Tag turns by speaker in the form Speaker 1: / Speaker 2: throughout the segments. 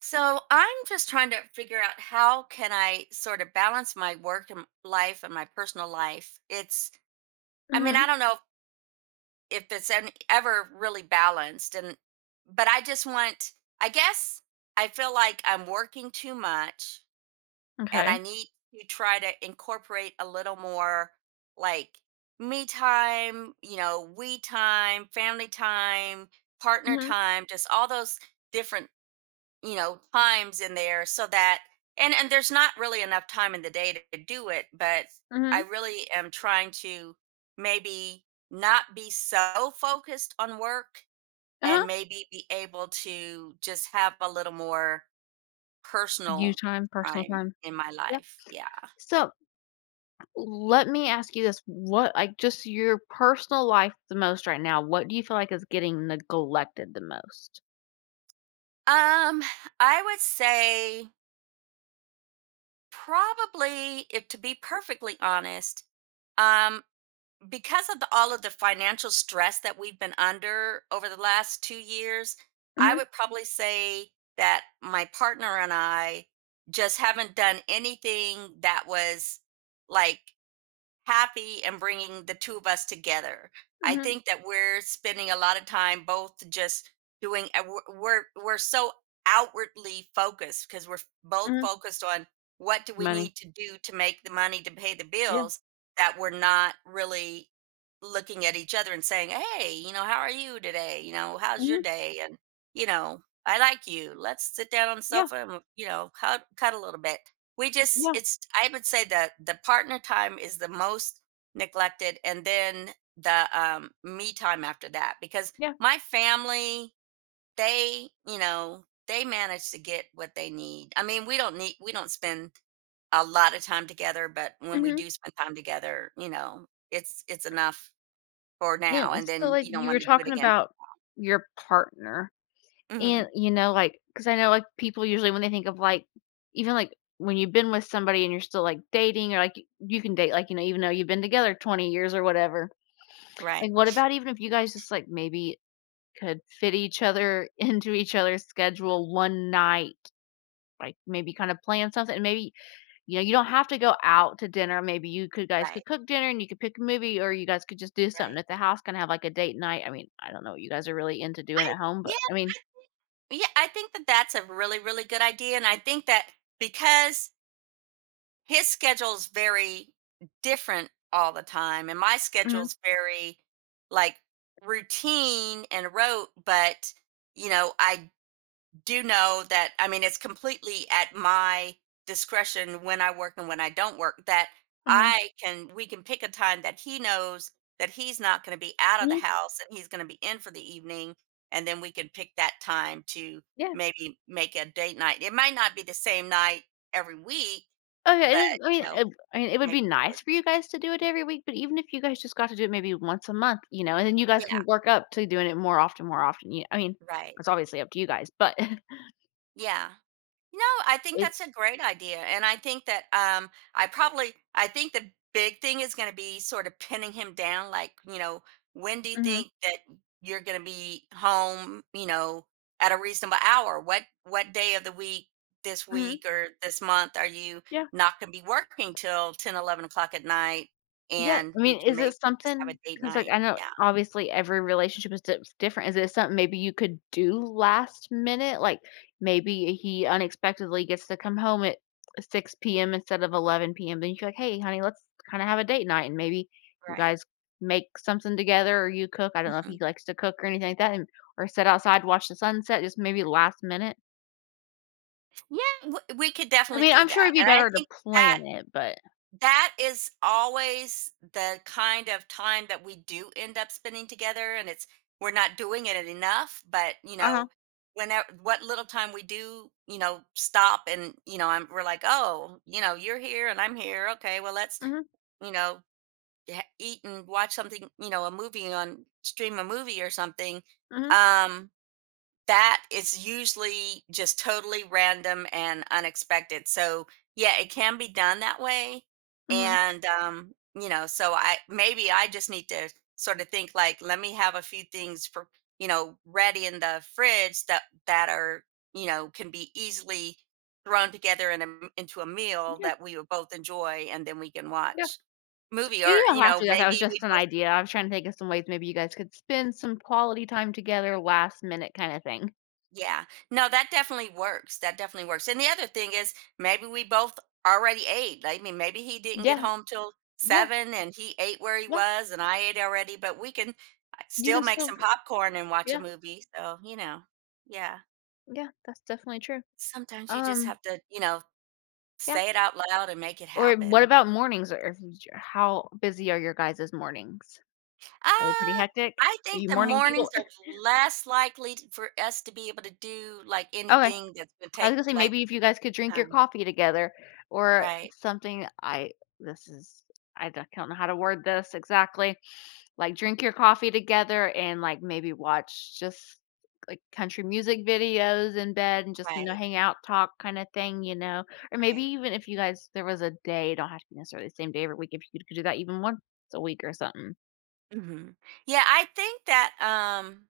Speaker 1: So I'm just trying to figure out how can I sort of balance my work and life and my personal life. It's I mean, I
Speaker 2: Mhm.
Speaker 1: don't know if it's ever really balanced, and but I just want I guess I feel like I'm working too much, and
Speaker 2: Okay.
Speaker 1: I need to try to incorporate a little more, like, me time, we time, family time, partner
Speaker 2: Mhm.
Speaker 1: time, just all those different, times in there, so that and there's not really enough time in the day to do it. But I
Speaker 2: Mhm.
Speaker 1: really am trying to maybe not be so focused on work,
Speaker 2: Uh-huh.
Speaker 1: and maybe be able to just have a little more
Speaker 2: You
Speaker 1: personal
Speaker 2: time, personal
Speaker 1: time
Speaker 2: time.
Speaker 1: in my
Speaker 2: Yeah.
Speaker 1: life. Yeah.
Speaker 2: So let me ask you this. What, like, just your personal life the most right now, what do you feel like is getting neglected the most?
Speaker 1: Um, I would say, probably, if to be perfectly honest, um because of all of the financial stress that we've been under over the last 2 years, I
Speaker 2: Mhm.
Speaker 1: would probably say that my partner and I just haven't done anything that was, like, happy and bringing the two of us together. I
Speaker 2: Mhm.
Speaker 1: think that we're spending a lot of time, both, just doing we're so outwardly focused, because we're both
Speaker 2: Mhm.
Speaker 1: focused on what do we
Speaker 2: Money.
Speaker 1: need to do to make the money to pay the
Speaker 2: Yeah.
Speaker 1: bills, that we're not really looking at each other and saying, "Hey, you know, how are you today? You know, how's your
Speaker 2: Mhm.
Speaker 1: day?" And, you know, "I like you. Let's sit down on the
Speaker 2: Yeah.
Speaker 1: sofa and, cuddle a little bit." we just
Speaker 2: Yeah.
Speaker 1: it's I would say that the partner time is the most neglected, and then the me time after that, because
Speaker 2: Yeah.
Speaker 1: my family, they you know they manage to get what they need. I mean, we don't need, we don't spend a lot of time together, but when we
Speaker 2: Mhm.
Speaker 1: do spend time together, it's enough for now,
Speaker 2: And
Speaker 1: and
Speaker 2: so,
Speaker 1: then
Speaker 2: like,
Speaker 1: you don't
Speaker 2: you were
Speaker 1: want to do it
Speaker 2: talking
Speaker 1: again.
Speaker 2: about your partner. And,
Speaker 1: Hmm.
Speaker 2: you know, like, cause I know, like, people usually when they think of, like even, like, when you've been with somebody and you're still, like, dating or, like, y you can date, like, you know, even though you've been together 20 years or whatever.
Speaker 1: Right,
Speaker 2: Like, what about even if you guys just, like, maybe could fit each other into each other's schedule one night? Like, maybe kinda plan something, maybe, you know, you don't have to go out to dinner, maybe you could guys could
Speaker 1: right,
Speaker 2: cook dinner and you could pick a movie or you guys could just do something
Speaker 1: right.
Speaker 2: at the house, kinda have, like, a date night. I mean, I don't know what you guys are really into doing
Speaker 1: I
Speaker 2: at home, but
Speaker 1: Yeah,
Speaker 2: I mean.
Speaker 1: yeah. I think that that's a really, really good idea, and I think that, because his schedule's very different all the time, and my
Speaker 2: Mhm,
Speaker 1: schedule's very, like, routine and rote, but, you know, I do know that, I mean, it's completely at my discretion when I work and when I don't work, that
Speaker 2: mhm,
Speaker 1: I can we can pick a time that he knows that he's not going to be out of the
Speaker 2: mhm,
Speaker 1: house and he's going to be in for the evening, and then we can pick that time to
Speaker 2: yeah.
Speaker 1: maybe make a date night. It might not be the same night every week,
Speaker 2: Okay,
Speaker 1: but,
Speaker 2: it is
Speaker 1: you know,
Speaker 2: I mean, it would
Speaker 1: maybe
Speaker 2: be
Speaker 1: do it.
Speaker 2: nice for you guys to do it every week, but even if you guys just got to do it maybe once a month, you know, and then you guys
Speaker 1: Yeah,
Speaker 2: can work up to doing it more often, more often. You I mean,
Speaker 1: right.
Speaker 2: it's obviously up to you guys, but
Speaker 1: Yeah. No, I think
Speaker 2: it.
Speaker 1: that's a great idea. And I think that, I think the big thing is going to be sort of pinning him down, like, when do you
Speaker 2: Mhm,
Speaker 1: think that you're going to be home, you know, at a reasonable hour? What day of the week this
Speaker 2: mhm,
Speaker 1: week or this month are you
Speaker 2: yeah.
Speaker 1: not going to be working till 10 or 11 o'clock at night?
Speaker 2: Yeah,
Speaker 1: And
Speaker 2: I
Speaker 1: we
Speaker 2: mean,
Speaker 1: can
Speaker 2: is it
Speaker 1: maybe just have
Speaker 2: something?
Speaker 1: a date
Speaker 2: Because like,
Speaker 1: night.
Speaker 2: I know
Speaker 1: Yeah,
Speaker 2: obviously every relationship is di different. Is it something maybe you could do last minute? Like, maybe he unexpectedly gets to come home at 6 PM instead of 11 PM, then you're like, "Hey, honey, let's kinda have a date night," and maybe you
Speaker 1: right.
Speaker 2: guys make something together or you cook. I don't know if
Speaker 1: Hmm.
Speaker 2: he likes to cook or anything like that and or sit outside, watch the sunset, just maybe last minute.
Speaker 1: Yeah, we could
Speaker 2: I
Speaker 1: definitely
Speaker 2: mean,
Speaker 1: do
Speaker 2: I'm sure
Speaker 1: that.
Speaker 2: it'd be
Speaker 1: And I
Speaker 2: better to
Speaker 1: think that
Speaker 2: plan it, but.
Speaker 1: that is always the kind of time that we do end up spending together, and it's we're not doing it enough. But,
Speaker 2: Uh-huh.
Speaker 1: whenever what little time we do, stop, and, I'm we're like, oh, you're here and I'm here. Okay, well, let's,
Speaker 2: Mhm,
Speaker 1: you know eat and watch something, a movie on stream a movie or something.
Speaker 2: mhm,
Speaker 1: Um, that is usually just totally random and unexpected. So, yeah, it can be done that way.
Speaker 2: mhm.
Speaker 1: And, so I maybe I just need to sort of think, like, let me have a few things ready in the fridge that, are, can be easily thrown together in into a meal
Speaker 2: Yeah,
Speaker 1: that we would both enjoy, and then we can
Speaker 2: yeah.
Speaker 1: watch movie,
Speaker 2: You
Speaker 1: or,
Speaker 2: don't have to do that, that
Speaker 1: maybe
Speaker 2: was just
Speaker 1: we
Speaker 2: an idea, I was trying to think of some ways maybe you guys could spend some quality time together, last minute kinda thing.
Speaker 1: Yeah. No, that definitely works. That definitely works. And the other thing is, maybe we both already ate. I mean, maybe he didn't get
Speaker 2: Yeah,
Speaker 1: home till
Speaker 2: yeah,
Speaker 1: 7, and he ate where he
Speaker 2: yeah,
Speaker 1: was and I ate already, but we can,
Speaker 2: you
Speaker 1: still
Speaker 2: can
Speaker 1: make
Speaker 2: still
Speaker 1: some popcorn and watch a
Speaker 2: yeah,
Speaker 1: movie. So, yeah.
Speaker 2: yeah, that's definitely true.
Speaker 1: Sometimes you just
Speaker 2: Um,
Speaker 1: have to,
Speaker 2: yeah,
Speaker 1: say it out loud and make it
Speaker 2: or what
Speaker 1: happen.
Speaker 2: about mornings or if you how busy are your guys' mornings? Are they pretty
Speaker 1: Uh,
Speaker 2: hectic?
Speaker 1: I
Speaker 2: Are
Speaker 1: think
Speaker 2: you
Speaker 1: the
Speaker 2: morning people?
Speaker 1: mornings are less likely for us to be able to do, like,
Speaker 2: Okay,
Speaker 1: anything that's going to
Speaker 2: I was
Speaker 1: take,
Speaker 2: gonna say
Speaker 1: like,
Speaker 2: maybe if you guys could drink your
Speaker 1: time.
Speaker 2: coffee together or
Speaker 1: Right,
Speaker 2: something I this is I don't know how to word this exactly. Like, drink your coffee together and, like, maybe watch just, like, country music videos in bed and just, you know,
Speaker 1: right,
Speaker 2: hang out, talk kinda thing, you know? Or maybe
Speaker 1: right.
Speaker 2: even if you guys there was a day, it don't have to be necessarily the same day every week, if you could do that even once a week or something.
Speaker 1: Hmm. Yeah, I think that,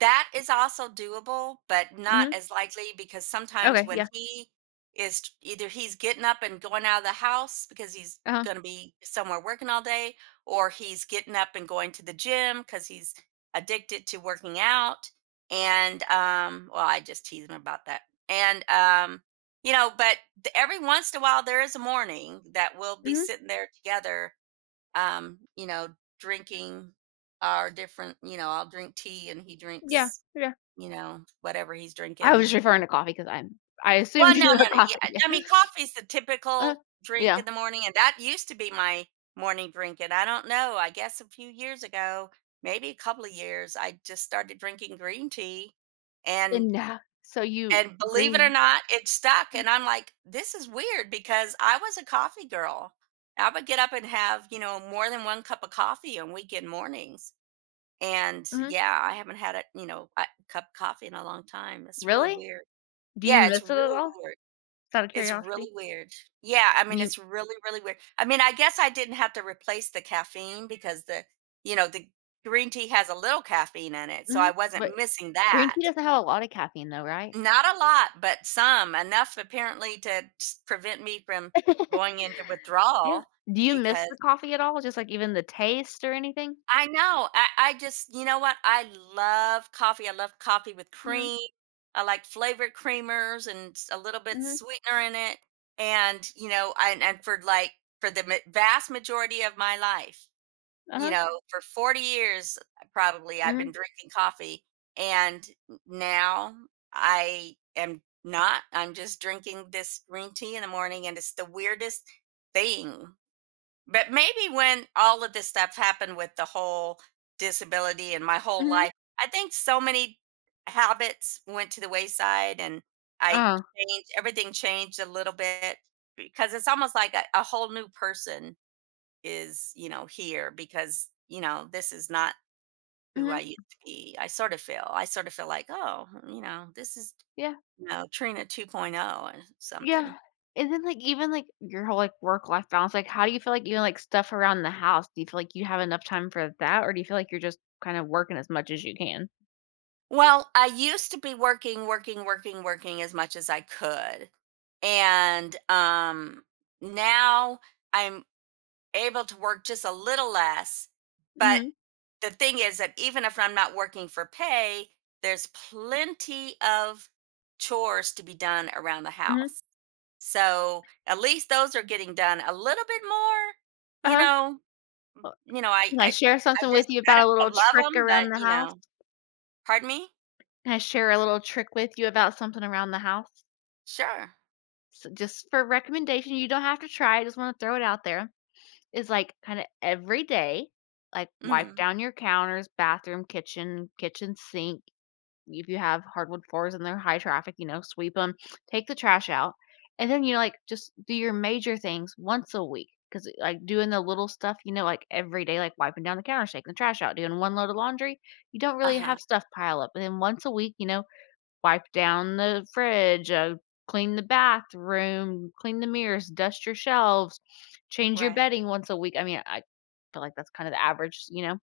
Speaker 1: that is also doable, but not
Speaker 2: Mhm.
Speaker 1: as likely, because sometimes
Speaker 2: Okay,
Speaker 1: when
Speaker 2: yeah.
Speaker 1: he either he's getting up and going out of the house because he's
Speaker 2: Uh-huh.
Speaker 1: going to be somewhere working all day, or he's getting up and going to the gym because he's addicted to working out. And, well, I just tease him about that. And, but every once in a while there is a morning that we'll be
Speaker 2: Mhm.
Speaker 1: sitting there together, um, you know, drinking our different, I'll drink tea and he
Speaker 2: Yeah,
Speaker 1: drinks,
Speaker 2: yeah.
Speaker 1: whatever he's
Speaker 2: I was
Speaker 1: drinking.
Speaker 2: referring to coffee because 'cause I'm I assumed
Speaker 1: Well, no,
Speaker 2: you
Speaker 1: no,
Speaker 2: meant
Speaker 1: no. Yeah.
Speaker 2: coffee, yeah.
Speaker 1: I mean, coffee's the
Speaker 2: uh
Speaker 1: typical drink
Speaker 2: Yeah.
Speaker 1: in the morning. And that used to be my morning drink. And I don't know, I guess a few years ago, maybe a couple of years, I just started drinking green tea. And
Speaker 2: And now so you
Speaker 1: and believe it or
Speaker 2: green
Speaker 1: not, it stuck, and I'm like, "This is weird," because I was a coffee girl. I would get up and have, more than one cup of coffee on weekend mornings, and
Speaker 2: mhm.
Speaker 1: yeah, I haven't had a cup of coffee in a long time. It's really
Speaker 2: Really?
Speaker 1: weird.
Speaker 2: Do you
Speaker 1: Yeah, it's
Speaker 2: miss it at
Speaker 1: really
Speaker 2: all?
Speaker 1: weird.
Speaker 2: Just out of
Speaker 1: It's
Speaker 2: curiosity?
Speaker 1: really weird. Yeah, I mean,
Speaker 2: You
Speaker 1: it's really, really weird. I mean, I guess I didn't have to replace the caffeine because the green tea has a little caffeine in it, so I
Speaker 2: mhm. But
Speaker 1: wasn't missing
Speaker 2: green
Speaker 1: that.
Speaker 2: tea doesn't have a lot of caffeine though, right?
Speaker 1: Not a lot, but some, enough apparently to s prevent me from going into
Speaker 2: Yeah.
Speaker 1: withdrawal,
Speaker 2: Do you miss
Speaker 1: because
Speaker 2: the coffee at all? Just, like, even the taste or anything?
Speaker 1: I know, I just you know what? I love coffee. I love coffee with
Speaker 2: Mhm,
Speaker 1: cream. I like flavored creamers and s a little bit
Speaker 2: mhm,
Speaker 1: sweetener in it, and, you know, and for, like, for the ma vast majority of my life, you
Speaker 2: uh-huh,
Speaker 1: know, for 40 years, probably, I've
Speaker 2: mhm,
Speaker 1: been drinking coffee, and n now I am not. I'm just drinking this green tea in the morning, and it's the weirdest thing. But maybe when all of this stuff happened with the whole disability and my whole
Speaker 2: mhm,
Speaker 1: life, I think so many habits went to the wayside, and I
Speaker 2: uh-huh,
Speaker 1: changed everything changed a little bit, because it's almost like a whole new person is, you know, here, because, you know, this is not who I
Speaker 2: mhm,
Speaker 1: used to be. I sort of feel like, oh, this is,
Speaker 2: yeah,
Speaker 1: Trina 2.0 or something.
Speaker 2: yeah. And then, like, even, like, your whole, like, work-life balance, like, how do you feel like even, like, stuff around the house? Do you feel like you have enough time for that, or do you feel like you're just kind of working as much as you can?
Speaker 1: Well, I used to be working, working, working, working as much as I could. And, now I'm able to work just a little less, but
Speaker 2: Mhm,
Speaker 1: the thing is that even if I'm not working for pay, there's plenty of chores to be done around the
Speaker 2: mhm,
Speaker 1: house. So at least those are getting done a little bit more, you
Speaker 2: uh-huh.
Speaker 1: know.
Speaker 2: Well,
Speaker 1: You know, I
Speaker 2: can I
Speaker 1: I
Speaker 2: share
Speaker 1: I
Speaker 2: something with
Speaker 1: just
Speaker 2: you
Speaker 1: I
Speaker 2: about a little
Speaker 1: don't love
Speaker 2: trick
Speaker 1: them,
Speaker 2: around
Speaker 1: but,
Speaker 2: the house?
Speaker 1: pardon me.
Speaker 2: Can I share a little trick with you about something around the house?
Speaker 1: Sure.
Speaker 2: So just for recommendation, you don't have to try, I just wanna throw it out there, is, like, kinda every day, like, wipe
Speaker 1: Hmm.
Speaker 2: down your counters, bathroom, kitchen, kitchen sink. If you have hardwood floors and they're high traffic, you know, sweep them. Take the trash out, and then you, know, like, just do your major things once a week. Because like, doing the little stuff, you know, like, every day, like wiping down the counters, taking the trash out, doing 1 load of laundry, you don't
Speaker 1: Uh
Speaker 2: really
Speaker 1: huh.
Speaker 2: have stuff pile up. And then once a week, you know, wipe down the fridge, clean the bathroom, clean the mirrors, dust your shelves, change your
Speaker 1: Right.
Speaker 2: bedding once a week. I mean, I feel like that's kind of the average, you know.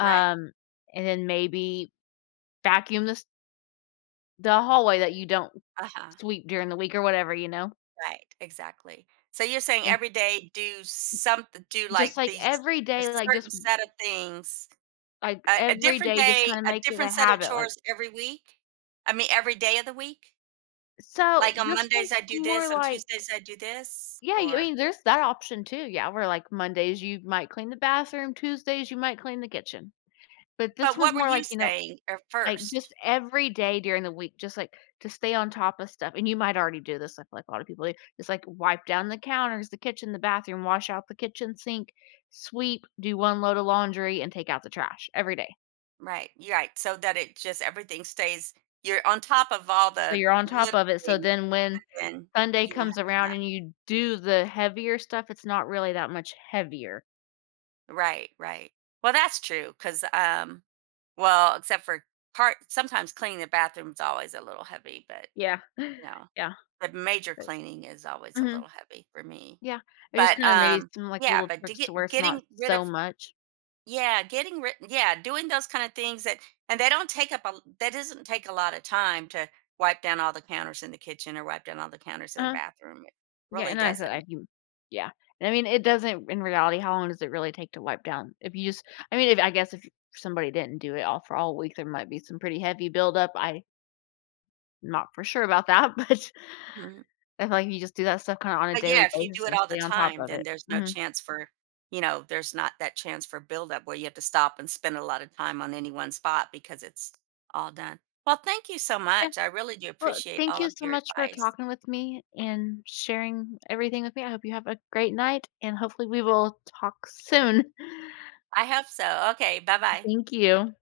Speaker 1: Right.
Speaker 2: and then maybe vacuum this the hallway that you don't
Speaker 1: Uh huh.
Speaker 2: sweep during the week or whatever, you know.
Speaker 1: Right. Exactly. So you're saying,
Speaker 2: And
Speaker 1: every day do something, do,
Speaker 2: just
Speaker 1: like,
Speaker 2: like
Speaker 1: these
Speaker 2: every
Speaker 1: a
Speaker 2: day, like just
Speaker 1: certain set of things,
Speaker 2: like
Speaker 1: a
Speaker 2: every
Speaker 1: different
Speaker 2: day, just kind
Speaker 1: day,
Speaker 2: of
Speaker 1: a
Speaker 2: make it a
Speaker 1: different set of
Speaker 2: habit. Like
Speaker 1: chores every week. I mean, every day of the week.
Speaker 2: so,
Speaker 1: Like on
Speaker 2: this
Speaker 1: Mondays
Speaker 2: one's
Speaker 1: I do
Speaker 2: more
Speaker 1: this, on
Speaker 2: like.
Speaker 1: Tuesdays I do this,
Speaker 2: Yeah, you I
Speaker 1: or
Speaker 2: mean, there's that option too, yeah, where, like, Mondays you might clean the bathroom, Tuesdays you might clean the kitchen. But this
Speaker 1: But
Speaker 2: one's
Speaker 1: what were
Speaker 2: more
Speaker 1: you
Speaker 2: like, you know,
Speaker 1: saying at
Speaker 2: like,
Speaker 1: first?
Speaker 2: just every day during the week, just, like, to stay on top of stuff, and you might already do this, like a lot of people do, just, like, wipe down the counters, the kitchen, the bathroom, wash out the kitchen sink, sweep, do 1 load of laundry, and take out the trash every day.
Speaker 1: Right, you're right, so that it just everything stays, you're on top of all
Speaker 2: So
Speaker 1: the
Speaker 2: you're on top
Speaker 1: little
Speaker 2: of it, so
Speaker 1: things,
Speaker 2: then when
Speaker 1: and
Speaker 2: Sunday
Speaker 1: you don't
Speaker 2: comes
Speaker 1: have as
Speaker 2: around
Speaker 1: much.
Speaker 2: and you do the heavier stuff, it's not really that much heavier.
Speaker 1: Right, right. Well, that's true, 'cause, well, except for part, sometimes cleaning the bathroom's always a little heavy, but,
Speaker 2: Yeah.
Speaker 1: you know,
Speaker 2: Yeah.
Speaker 1: the major cleaning is always a
Speaker 2: Mhm.
Speaker 1: little heavy for me.
Speaker 2: Yeah. Or just
Speaker 1: But,
Speaker 2: kinda maybe some, like,
Speaker 1: yeah,
Speaker 2: little
Speaker 1: but to
Speaker 2: tricks to where
Speaker 1: get
Speaker 2: it's not
Speaker 1: getting rid of...
Speaker 2: so much.
Speaker 1: Yeah, getting written. Yeah, doing those kind of things that, and they don't take up that doesn't take a lot of time to wipe down all the counters in the kitchen, or wipe down all the counters in the
Speaker 2: Uh-huh.
Speaker 1: bathroom. It
Speaker 2: Yeah,
Speaker 1: really
Speaker 2: and I said I
Speaker 1: doesn't.
Speaker 2: do yeah. And I mean, it doesn't in reality, how long does it really take to wipe down? If you just I mean, if I guess if somebody didn't do it all for all week, there might be some pretty heavy buildup. I'm not for sure about that, but
Speaker 1: Mhm.
Speaker 2: I feel like if you just do that stuff kinda on a
Speaker 1: But yeah,
Speaker 2: daily
Speaker 1: if you do
Speaker 2: basis
Speaker 1: it
Speaker 2: and
Speaker 1: all the
Speaker 2: stay on top
Speaker 1: time,
Speaker 2: of
Speaker 1: then
Speaker 2: it.
Speaker 1: there's no
Speaker 2: Mhm.
Speaker 1: chance for, there's not that chance for buildup where you have to stop and spend a lot of time on any one spot, because it's all done. Well, thank you so
Speaker 2: Yeah.
Speaker 1: much. I really do
Speaker 2: Well,
Speaker 1: appreciate
Speaker 2: thank
Speaker 1: all
Speaker 2: you
Speaker 1: of
Speaker 2: so
Speaker 1: your
Speaker 2: much for
Speaker 1: advice.
Speaker 2: talking with me and sharing everything with me. I hope you have a great night, and hopefully we will talk soon.
Speaker 1: I hope so. Okay. Bye bye.
Speaker 2: Thank you.